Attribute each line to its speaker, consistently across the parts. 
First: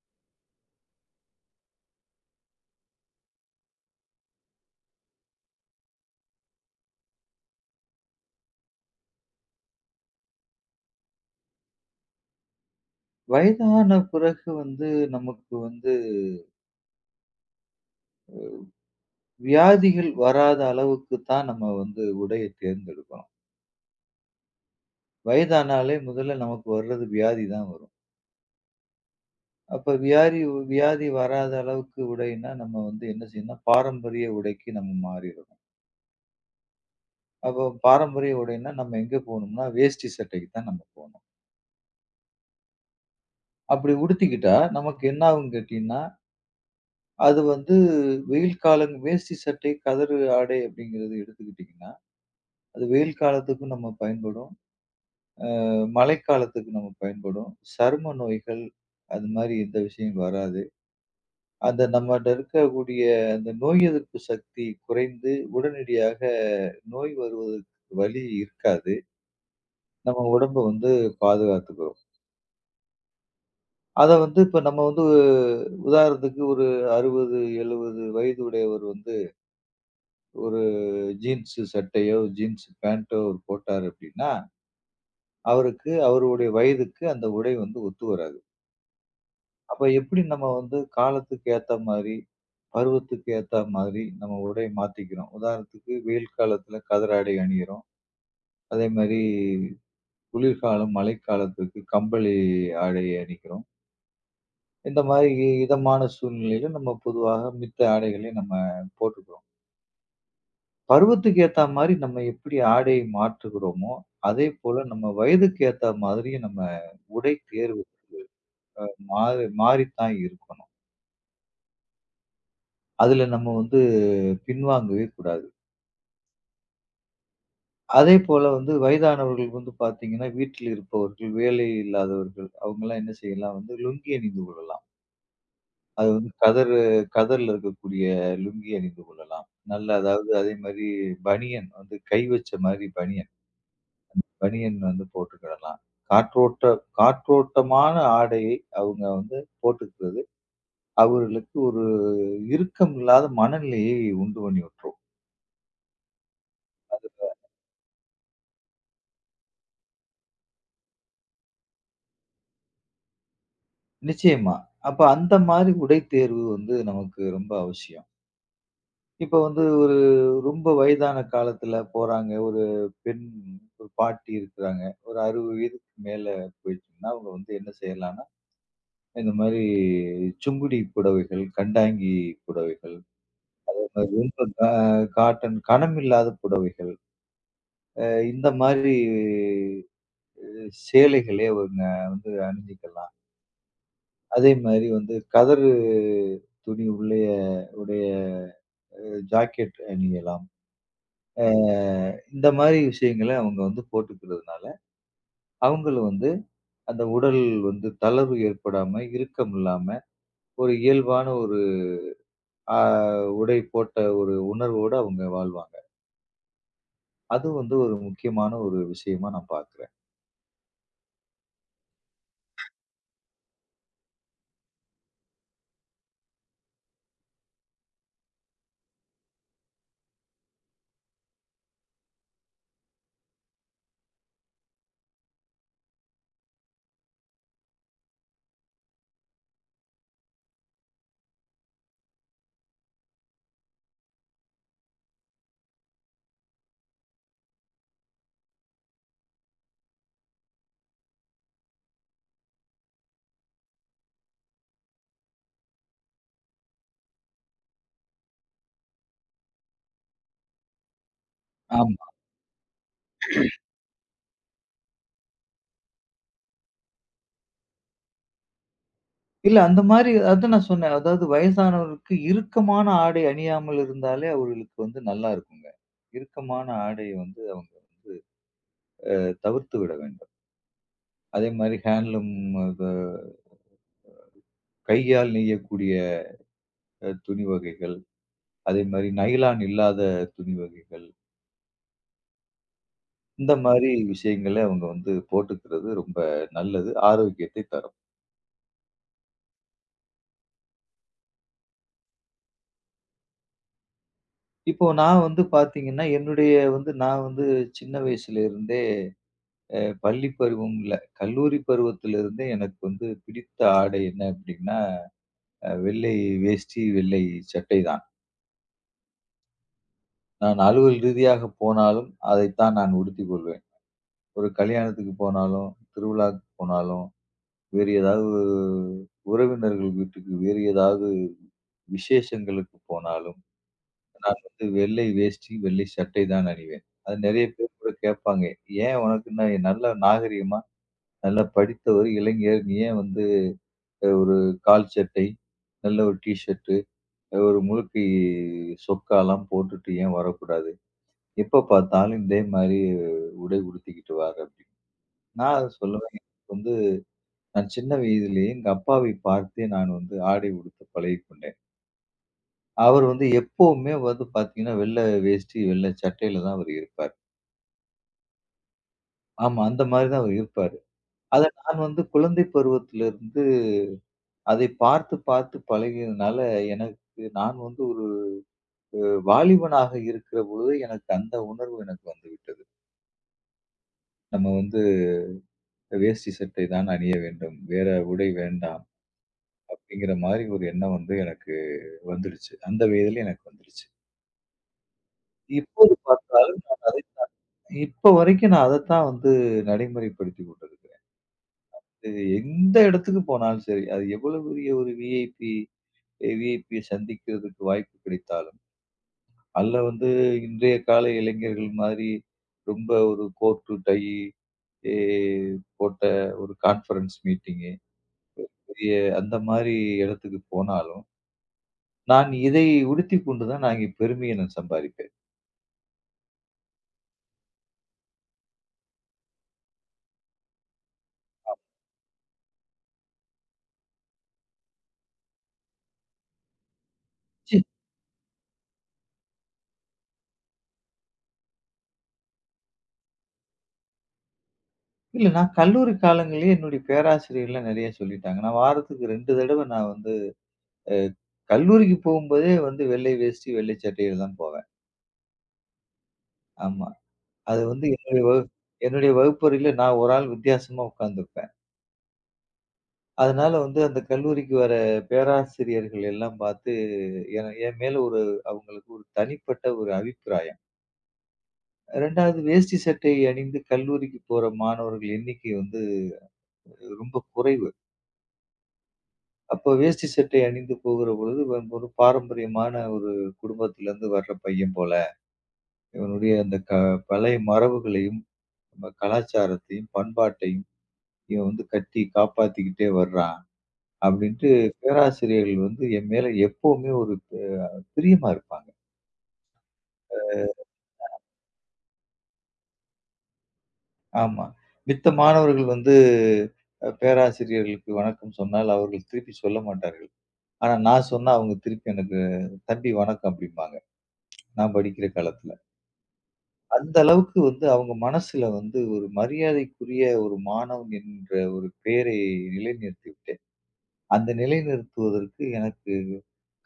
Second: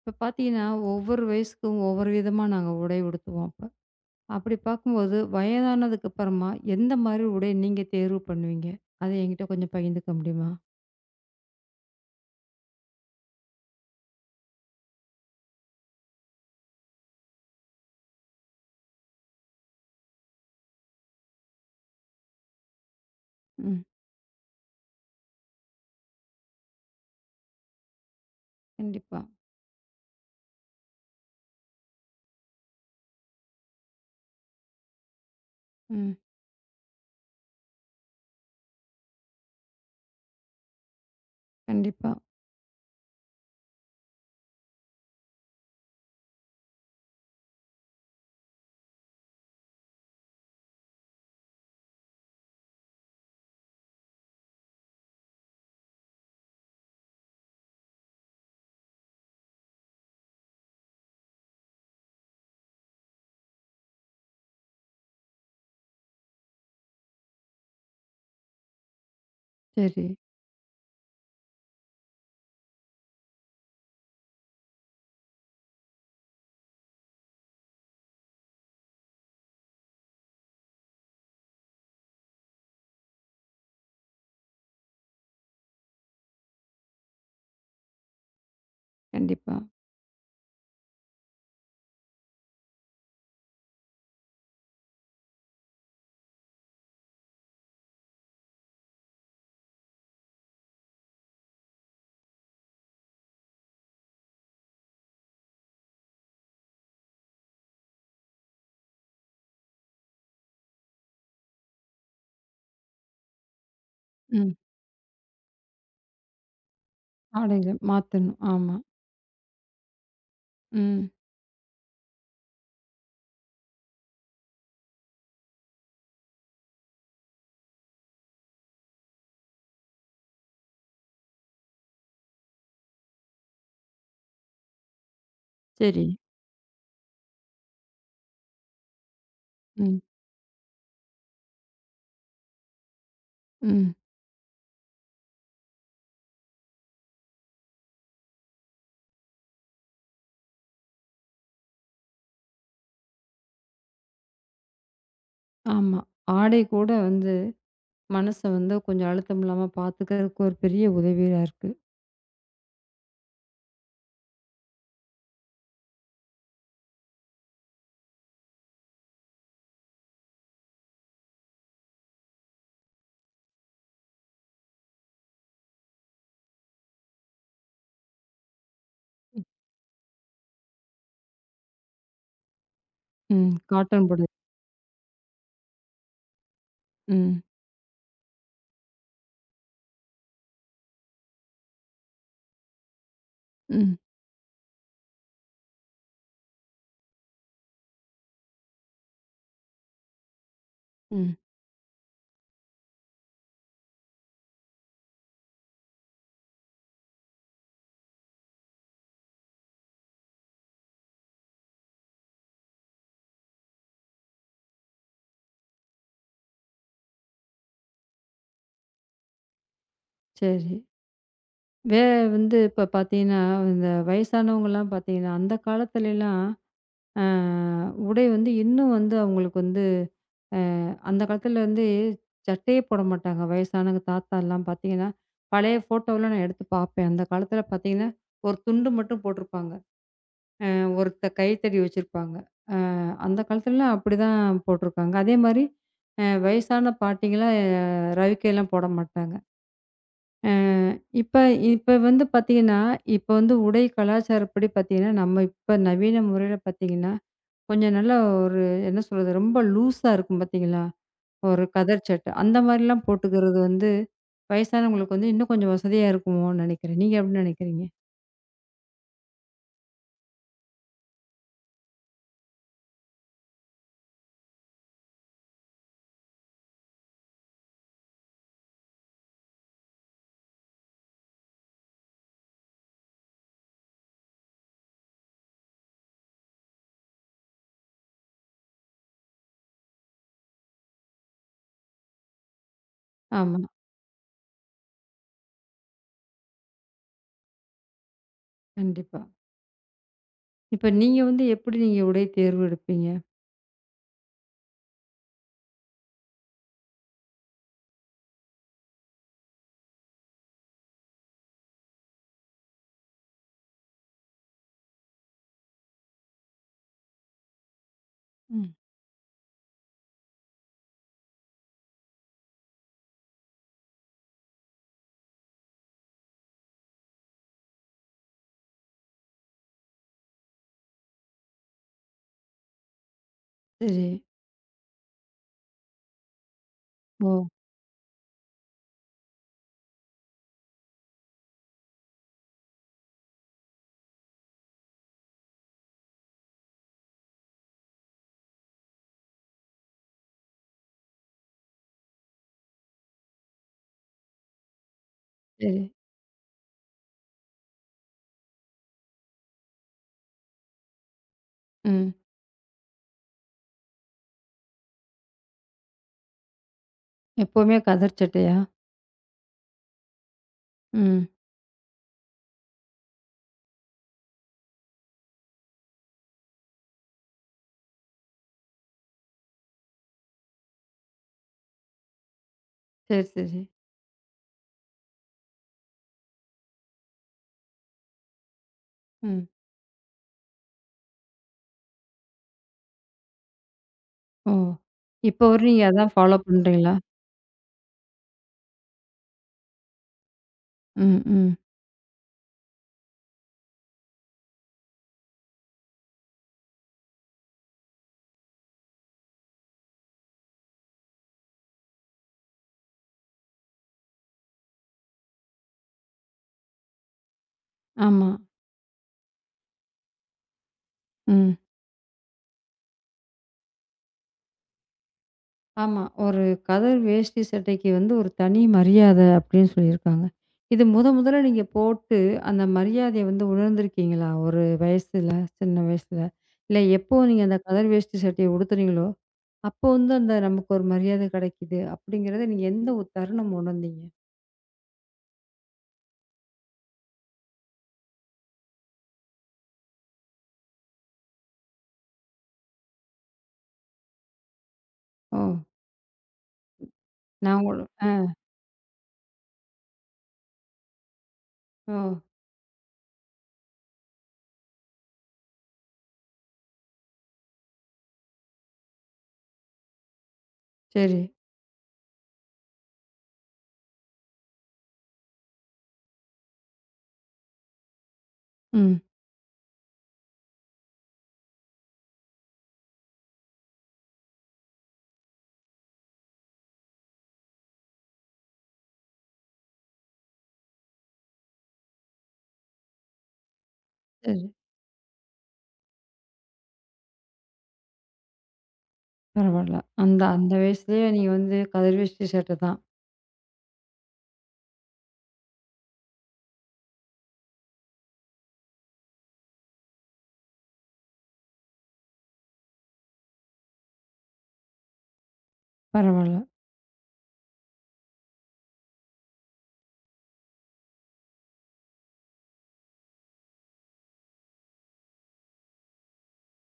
Speaker 1: இப்ப பார்த்தீங்கன்னா, ஒவ்வொரு வயசுக்கும் ஒவ்வொரு விதமா நாங்க உடை உடுத்துவோம் அப்ப. அப்படி பார்க்கும்போது வயதானதுக்கு அப்புறமா எந்த மாரி உடை நீங்க தேர்வு பண்ணுவீங்க? அத என்கிட்ட கொஞ்சம் பகிர்ந்துக்க முடியுமா?
Speaker 2: வயதான பிறகு வந்து நமக்கு வந்து வியாதிகள் வராத அளவுக்கு தான் நம்ம வந்து உடைய தேர்ந்தெடுக்கணும்.
Speaker 1: ம்.
Speaker 2: வயதானாலே முதல்ல நமக்கு வர்றது வியாதி தான் வரும்.
Speaker 1: கண்டிப்பா.
Speaker 2: அப்ப வியாதி வியாதி வராத அளவுக்கு உடைன்னா நம்ம வந்து என்ன செய்யணும்னா, பாரம்பரிய உடைக்கு நம்ம மாறிறணும்.
Speaker 1: ம்.
Speaker 2: அப்போ பாரம்பரிய உடைன்னா நம்ம எங்க போணும்னா, வேஷ்டி சட்டைக்கு தான் நம்ம போணும்.
Speaker 1: கண்டிப்பா.
Speaker 2: அப்படி உடுத்திக்கிட்டா நமக்கு என்ன ஆகும் கேட்டீங்கன்னா, அது வந்து வெயில் காலம் வேஷ்டி சட்டை, கதறு ஆடை அப்படிங்கிறது எடுத்துக்கிட்டீங்கன்னா, அது வெயில் காலத்துக்கும் நம்ம பயன்படும். மழைக்காலத்துக்கு நம்ம பயன்படும். சரும நோய்கள், அது மாரி எந்த விஷயம் வராது. அந்த நம்மட்ட இருக்கக்கூடிய அந்த நோய் எதிர்ப்பு சக்தி குறைந்து, உடனடியாக நோய் வருவதற்கு வழி இருக்காது.
Speaker 1: சரி.
Speaker 2: நம்ம உடம்ப வந்து பாதுகாத்துக்கிறோம். அத வந்து இப்ப நம்ம வந்து உதாரணத்துக்கு ஒரு 60, 70 வயது உடையவர் வந்து ஒரு ஜீன்ஸ் சட்டையோ, ஜீன்ஸ் பேண்டோ அவர் போட்டார் அப்டின்னா, அவருக்கு அவருடைய வயதுக்கு அந்த உடை வந்து ஒத்து வராது.
Speaker 1: கண்டிப்பா.
Speaker 2: அப்ப எப்டி நம்ம வந்து காலத்துக்கு ஏத்த மாரி பருவத்துக்கு ஏத்தா மாதிரி நம்ம உடை மாத்திக்கிறோம். உதாரணத்துக்கு வெயில் காலத்துல கதர் ஆடை அணியிறோம். அதே மாரி குளிர்காலம், மழைக்காலத்துக்கு கம்பளி ஆடை அணிக்கிறோம். இந்த மாதிரி இதமான சூழ்நிலையில நம்ம பொதுவாக மித்த ஆடைகளை நம்ம போட்டுக்கிறோம். பருவத்துக்கு ஏத்தா மாதிரி நம்ம எப்படி ஆடையை மாற்றுகிறோமோ, அதே
Speaker 1: ம்.
Speaker 2: போல நம்ம வயதுக்கு ஏத்தா மாதிரி நம்ம உடை
Speaker 1: ஆடையில
Speaker 2: தேர்வு
Speaker 1: மாத்தணும். ஆமா.
Speaker 2: அ மாறு மாறித்தான் இருக்கணும்.
Speaker 1: ம்.
Speaker 2: அதுல நம்ம வந்து பின்வாங்கவே கூடாது. அதே போல வந்து வயதானவர்கள் வந்து பார்த்தீங்கன்னா, வீட்டில் இருப்பவர்கள், வேலை இல்லாதவர்கள், அவங்கலாம் என்ன செய்யலாம் வந்து லுங்கி அணிந்து கொள்ளலாம்.
Speaker 1: சரி.
Speaker 2: அது வந்து கதர்ல இருக்கக்கூடிய லுங்கி அணிந்து கொள்ளலாம். நல்ல
Speaker 1: ம்.
Speaker 2: அதாவது அதே மாரி பனியன் வந்து கை வச்ச மாரி பனியன்,
Speaker 1: ம்.
Speaker 2: பனியன் வந்து போட்டுக்கிடலாம். காற்றோட்ட காற்றோட்டமான ஆடையை அவங்க வந்து போட்டுக்கிறது, அவர்களுக்கு ஒரு இறுக்கம் இல்லாத மனநிலையை உண்டு பண்ணி விட்டுரும்.
Speaker 1: ஆமா. ஆடை கூட
Speaker 2: அது
Speaker 1: வந்து மனச வந்து கொஞ்சம் அழுத்தம் இல்லாம பார்த்துக்கிறதுக்கு ஒரு பெரிய உதவியா இருக்கு.
Speaker 2: நிச்சயமா. அப்ப அந்த மாரி உடை தேர்வு வந்து நமக்கு ரொம்ப அவசியம். இப்ப வந்து ஒரு ரொம்ப வயதான காலத்துல போறாங்க. ஒரு பெண் ஒரு பாட்டி இருக்கிறாங்க. ஒரு 60 வயதுக்கு மேல போயிடுச்சுங்கன்னா, அவங்க வந்து என்ன செய்யலாம்ன்னா, இந்த மாரி சுங்குடி புடவைகள், கண்டாங்கி புடவைகள்,
Speaker 1: ம். காட்டன் புடவை.
Speaker 2: ரொம்ப கா காட்டன் கனம் இல்லாத புடவைகள்,
Speaker 1: ம்.
Speaker 2: அ இந்த மாரி சேலைகளே அவங்க வந்து அணிஞ்சுக்கலாம்.
Speaker 1: ம்.
Speaker 2: அதே மாரி வந்து கதறு துணி உடைய ஜாக்கெட் அணியலாம்.
Speaker 1: ம்.
Speaker 2: அ இந்த மாரி விஷயங்கள அவங்க வந்து போட்டுக்கிறதுனால, அவங்கள வந்து அந்த உடல் வந்து தளர்வு ஏற்படாம, இறுக்கம் இல்லாம, ஒரு இயல்பான ஒரு அ உடை போட்ட ஒரு உணர்வோட அவங்க வாழ்வாங்க. அது வந்து ஒரு முக்கியமான ஒரு விஷயமா நான் பார்க்கிறேன்.
Speaker 1: சரி. வே வந்து இப்ப பார்த்தீங்கன்னா, இந்த வயசானவங்கலாம் பார்த்தீங்கன்னா, அந்த காலத்துலலாம் அ உடை வந்து இன்னும் வந்து அவங்களுக்கு வந்து அந்த காலத்துல வந்து சட்டையே போட மாட்டாங்க. வயசானவங்க தாத்தாலாம் பார்த்தீங்கன்னா, பழைய ஃபோட்டோலாம் நான் எடுத்து பார்ப்பேன். அந்த காலத்துல பார்த்தீங்கன்னா, ஒரு துண்டு மட்டும் போட்டிருப்பாங்க. ஒரு கைத்தடி வச்சிருப்பாங்க. அந்த காலத்துலலாம் அப்படிதான் போட்டிருக்காங்க. அதேமாரி வயசான பாட்டிங்கலாம் அ ரவிக்கைலாம் போட மாட்டாங்க. அ இப்ப இப்ப வந்து பார்த்தீங்கன்னா, இப்ப வந்து உடை கலாச்சாரப்படி பார்த்தீங்கன்னா, நம்ம இப்ப நவீன முறையில பார்த்தீங்கன்னா, கொஞ்சம் நல்லா ஒரு என்ன சொல்றது? ரொம்ப லூஸா இருக்கும் பார்த்தீங்களா? ஒரு கதர்
Speaker 2: ஆமா.
Speaker 1: சட்டை. அந்த மாரிலாம் போட்டுக்கிறது வந்து, வயசானவங்களுக்கு வந்து இன்னும் கொஞ்சம் வசதியா இருக்குமோன்னு நெனைக்கிறேன். நீங்க எப்படி நெனைக்கிறீங்க?
Speaker 2: இல்ல அந்த மாரி அதான் நான் சொன்னேன். அதாவது வயசானவருக்கு இறுக்கமான ஆடை அணியாமல் இருந்தாலே அவர்களுக்கு வந்து நல்லா இருக்குங்க. இறுக்கமான ஆடைய வந்து அவங்க தவிர்த்து விட வேண்டும். அதே மாரி ஹேண்ட்லூம் அது கையால் நெய்யக்கூடிய துணி வகைகள் அதே மாரி நைலான் இல்லாத துணி வகைகள். இந்த
Speaker 1: ஆமா,
Speaker 2: மாரி விஷயங்கள அவங்க வந்து போட்டுக்கிறது ரொம்ப நல்லது. ஆரோக்கியத்தை தரும்.
Speaker 1: கண்டிப்பா. இப்ப நீங்க வந்து எப்படி நீங்க உடை தேர்வு எடுப்பீங்க?
Speaker 2: இப்போ நான் வந்து பார்த்தீங்கன்னா, என்னுடைய வந்து நான் வந்து சின்ன வயசுல இருந்தே அ பள்ளி பருவம் இல்ல, கல்லூரி பருவத்திலிருந்தே எனக்கு வந்து பிடித்த ஆடை என்ன அப்படின்னா, வெள்ளை வேஷ்டி, வெள்ளை சட்டை தான்.
Speaker 1: ம்.
Speaker 2: நான் அலுவல் ரீதியாக போனாலும் அதைத்தான் நான் உடுத்திக் கொள்வேன். ஒரு கல்யாணத்துக்கு போனாலும், திருவிழாவுக்கு போனாலும், வேறு ஏதாவது உறவினர்கள் வீட்டுக்கு வேறு ஏதாவது விசேஷங்களுக்கு போனாலும்,
Speaker 1: சரி.
Speaker 2: நான் வந்து வெள்ளை வேஷ்டி, வெள்ளை சட்டை தான் அணிவேன். அது
Speaker 1: ஓ!
Speaker 2: நெறைய பேர் கூட கேட்பாங்க. "ஏன் உனக்கு என்ன நல்ல நாகரீகமா, நல்லா படித்த ஒரு இளைஞர், நீ ஏன் வந்து ஒரு கால் சட்டை, நல்ல ஒரு டீ ஷர்ட்டு, ஒரு முழுக்கை சொக்காலாம் போட்டுட்டு ஏன் வரக்கூடாது? எப்ப பார்த்தாலும் இதே மாரி உடை உடுத்திக்கிட்டு வர்ற" அப்படின்னு. நான் அத
Speaker 1: சரி.
Speaker 2: சொல்லுவேன். எனக்கு வந்து நான் சின்ன வயதிலேயே எங்க அப்பாவை பார்த்தே நான் வந்து ஆடை உடுத்த பழகிக்கொண்டேன்.
Speaker 1: ம்.
Speaker 2: அவர் வந்து எப்பவுமே வந்து பார்த்தீங்கன்னா, வெள்ள வேஷ்டி, வெள்ள சட்டையில தான் அவர் இருப்பார்.
Speaker 1: எப்பவுமே கதர் சட்டையா?
Speaker 2: ஆமா, அந்த மாரி தான் அவர் இருப்பாரு.
Speaker 1: ம்.
Speaker 2: அத நான் வந்து குழந்தை பருவத்திலிருந்து அதை பார்த்து, பார்த்து பழகியதுனால, எனக்கு நான் வந்து ஒரு அ வாலிபனாக இருக்கிற பொழுது, எனக்கு அந்த உணர்வு எனக்கு வந்துவிட்டது.
Speaker 1: சரி, சரி.
Speaker 2: நம்ம வந்து வேஷ்டி சட்டை தான் அணிய வேண்டும். வேற உடை வேண்டாம்.
Speaker 1: ம்.
Speaker 2: அப்படிங்கிற மாரி ஒரு எண்ணம் வந்து எனக்கு வந்துடுச்சு. அந்த வயதில எனக்கு வந்துடுச்சு.
Speaker 1: ஓ! இப்ப வரையும் நீங்க
Speaker 2: இப்போது
Speaker 1: அதான் ஃபாலோ
Speaker 2: பார்த்தாலும் நான்
Speaker 1: பண்றீங்களா?
Speaker 2: அதை இப்ப வரைக்கும் நான் அதத்தான் வந்து நடைமுறைப்படுத்திக் கொண்டிருக்கிறேன்.
Speaker 1: ம், ம்.
Speaker 2: இது எந்த இடத்துக்கு போனாலும் சரி, அது எவ்வளவு பெரிய ஒரு விஐபி விஐபிய சந்திக்கிறதுக்கு வாய்ப்பு கிடைத்தாலும், அல்ல வந்து இன்றைய கால இளைஞர்கள் மாதிரி ரொம்ப ஒரு கோட்டு, டை எ போட்ட ஒரு கான்ஃபரன்ஸ் மீட்டிங்கு,
Speaker 1: ஆமா.
Speaker 2: பெரிய அந்த மாரி இடத்துக்கு போனாலும்,
Speaker 1: ம்.
Speaker 2: நான் இதை உடுத்திக் கொண்டு தான் நான் இங்கே பெருமைய நான் சம்பாதிப்பேன்.
Speaker 1: ஆமா. ஒரு கதர் வேஷ்டி சட்டைக்கு வந்து ஒரு தனி மரியாதை அப்படின்னு சொல்லியிருக்காங்க. இது முதல்ல நீங்க போட்டு அந்த மரியாதைய வந்து உணர்ந்திருக்கீங்களா? ஒரு வயசுல, சின்ன வயசுல? இல்ல எப்போ நீங்க
Speaker 2: ச்சீ!
Speaker 1: அந்த கதர் வேஷ்டி சட்டைய உடுத்துறீங்களோ, அப்போ வந்து அந்த நமக்கு ஒரு மரியாதை கிடைக்குது அப்படிங்கிறத நீங்க எந்த ஒரு தருணம் உணர்ந்தீங்க?
Speaker 2: இல்ல நான் கல்லூரி காலங்கள்லயே என்னுடைய பேராசிரியர்லாம் நெறைய சொல்லிட்டாங்க. நான் வாரத்துக்கு 2 தடவ நான் வந்து அ கல்லூரிக்கு போகும்போதே வந்து வெள்ளை வேஷ்டி, வெள்ளை சட்டையில தான் போவேன்.
Speaker 1: ஓ!
Speaker 2: ஆமா.
Speaker 1: நான்
Speaker 2: அது
Speaker 1: உங்கள
Speaker 2: வந்து
Speaker 1: ஆ.
Speaker 2: என்னுடைய வகுப்பறையில நான் ஒரு ஆள் வித்தியாசமா உட்கார்ந்திருப்பேன்.
Speaker 1: ஓ!
Speaker 2: அதனால வந்து அந்த கல்லூரிக்கு வர பேராசிரியர்கள் எல்லாம் பார்த்து, என் மேல ஒரு அவங்களுக்கு ஒரு தனிப்பட்ட ஒரு அபிப்பிராயம்.
Speaker 1: சரி.
Speaker 2: 2வது வேஷ்டி சட்டை அணிந்து கல்லூரிக்கு போற மாணவர்கள் எண்ணிக்கை வந்து ரொம்ப குறைவு.
Speaker 1: ம்.
Speaker 2: அப்போ வேஷ்டி சட்டை அணிந்து போகிற பொழுது, இவன் ஒரு பாரம்பரியமான ஒரு குடும்பத்திலிருந்து வர்ற பையன் போல, இவனுடைய அந்த பழைய மரபுகளையும், நம்ம கலாச்சாரத்தையும், பண்பாட்டையும் இவன் வந்து கட்டி காப்பாத்திக்கிட்டே வர்றான்.
Speaker 1: சரி.
Speaker 2: அப்படின்ட்டு பேராசிரியர்கள் வந்து என் மேல எப்பவுமே ஒரு ப பிரியமா இருப்பாங்க.
Speaker 1: பரவால்ல. அந்த அந்த வயசுலயே நீங்க வந்து கதர் வேஷ்டி சட்டை தான்.
Speaker 2: ஆமா. மித்த மாணவர்கள் வந்து பேராசிரியர்களுக்கு வணக்கம் சொன்னால் அவர்கள் திருப்பி சொல்ல மாட்டார்கள். ஆனா நான் சொன்னா அவங்க திருப்பி எனக்கு "தம்பி வணக்கம்" அப்படிம்பாங்க. நான் படிக்கிற காலத்துல.
Speaker 1: பரவால்ல.
Speaker 2: அந்த அளவுக்கு வந்து அவங்க மனசுல வந்து ஒரு மரியாதைக்குரிய ஒரு மாணவன் என்ற ஒரு பெயரை நிலைநிறுத்தி விட்டேன். அந்த நிலைநிறுத்துவதற்கு எனக்கு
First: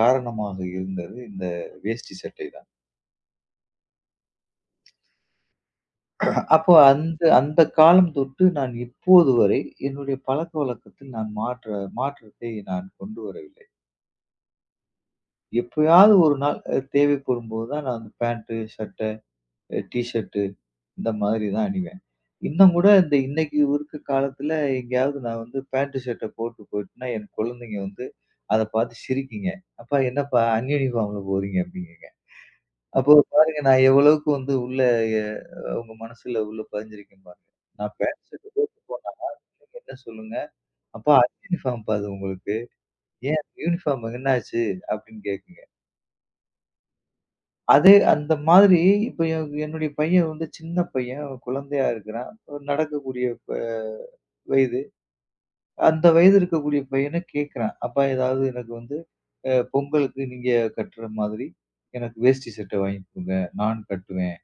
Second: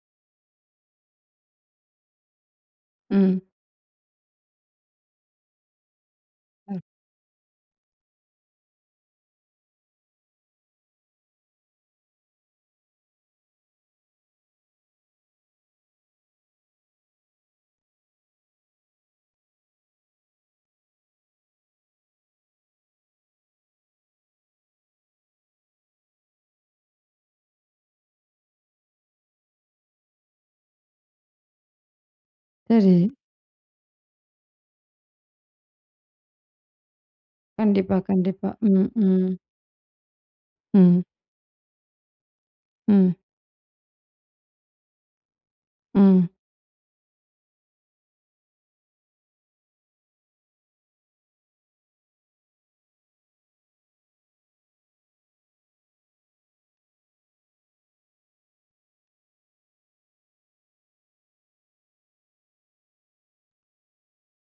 Speaker 2: காரணமாக இருந்தது இந்த வேஷ்டி சட்டை தான்.
Speaker 1: ம்.
Speaker 2: அப்போ அந்த அந்த காலம் தொட்டு நான் இப்போது வரை என்னுடைய பழக்கவழக்கத்தில் நான் மாற்றத்தை நான் கொண்டு வரவில்லை. எப்பயாவது ஒரு நாள் தேவைப்படும்போது தான் நான் வந்து பேண்ட், சட்டை, டீ ஷர்ட் இந்த மாதிரி தான் அணிவேன். இன்னும் கூட இந்த இன்னைக்கு இருக்க காலத்துல எங்கேயாவது நான் வந்து பேண்ட், ஷர்ட்ட போட்டு போயிட்டேன்னா, என் குழந்தைங்க வந்து அத பார்த்து சிரிக்குங்க. "அப்பா என்னப்பா அன்யூனிஃபார்ம்ல போறீங்க?" அப்படிங்குங்க.
Speaker 1: சரி.
Speaker 2: அப்போ பாருங்க நான் எவ்வளவுக்கு வந்து உள்ள எ அவங்க மனசுல உள்ள பதிஞ்சிருக்கேன் பாருங்க. நான்
Speaker 1: கண்டிப்பா,
Speaker 2: பேண்ட், ஷர்ட்
Speaker 1: கண்டிப்பா.
Speaker 2: போட்டு
Speaker 1: ம்,
Speaker 2: போனா
Speaker 1: ம்,
Speaker 2: என்ன சொல்லுங்க.
Speaker 1: ம்,
Speaker 2: "அப்பா யூனிஃபார்ம்ப்பா அது உங்களுக்கு.
Speaker 1: ம்,
Speaker 2: ஏன் யூனிஃபார்ம் என்னாச்சு?" அப்படின்னு கேட்குங்க.
Speaker 1: ம்.
Speaker 2: அது அந்த மாதிரி இப்ப என்னுடைய பையன் வந்து சின்ன பையன். அவன் குழந்தையா இருக்கிறான். ஒரு நடக்கக்கூடிய ப வயது. அந்த வயது இருக்கக்கூடிய பையன கேட்குறான். "அப்பா ஏதாவது எனக்கு வந்து பொங்கலுக்கு நீங்க கட்டுற மாதிரி எனக்கு வேஷ்டி சட்டை வாங்கி குடுங்க. நான் கட்டுவேன்."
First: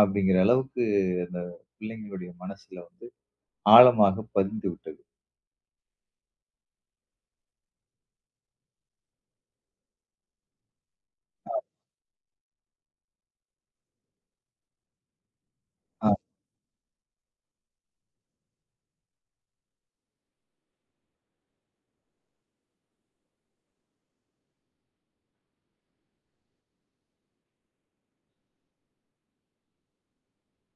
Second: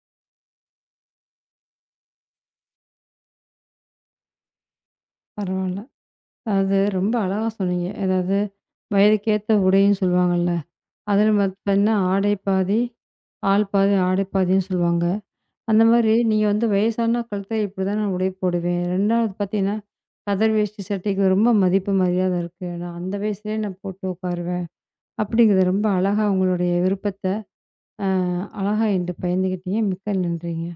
Speaker 2: அப்படிங்கிற அளவுக்கு அந்த பிள்ளைங்களுடைய மனசுல வந்து ஆழமாக பதிந்து விட்டது.
Speaker 1: பரவால்ல. அதாவது ரொம்ப அழகா சொன்னீங்க. அதாவது வயதுக்கேத்த உடைன்னு சொல்லுவாங்கல்ல. அதில பார்த்தீங்கன்னா, ஆடை பாதி, ஆள் பாதி, ஆடை பாதின்னு சொல்லுவாங்க. அந்த
Speaker 2: ஆ.
Speaker 1: மாரி நீங்க வந்து வயசான காலத்தில இப்படிதான் நான் உடை போடுவேன். 2வது பார்த்தீங்கன்னா, கதர் வேஷ்டி சட்டைக்கு ரொம்ப மதிப்பு மரியாதை இருக்கு. நான் அந்த வயசுலயே நான் போட்டு உட்காருவேன். அப்படிங்கிறத ரொம்ப அழகா உங்களுடைய விருப்பத்த அ அழகா என்ட்ட பகிர்ந்துக்கிட்டீங்க. மிக்க நன்றிங்க.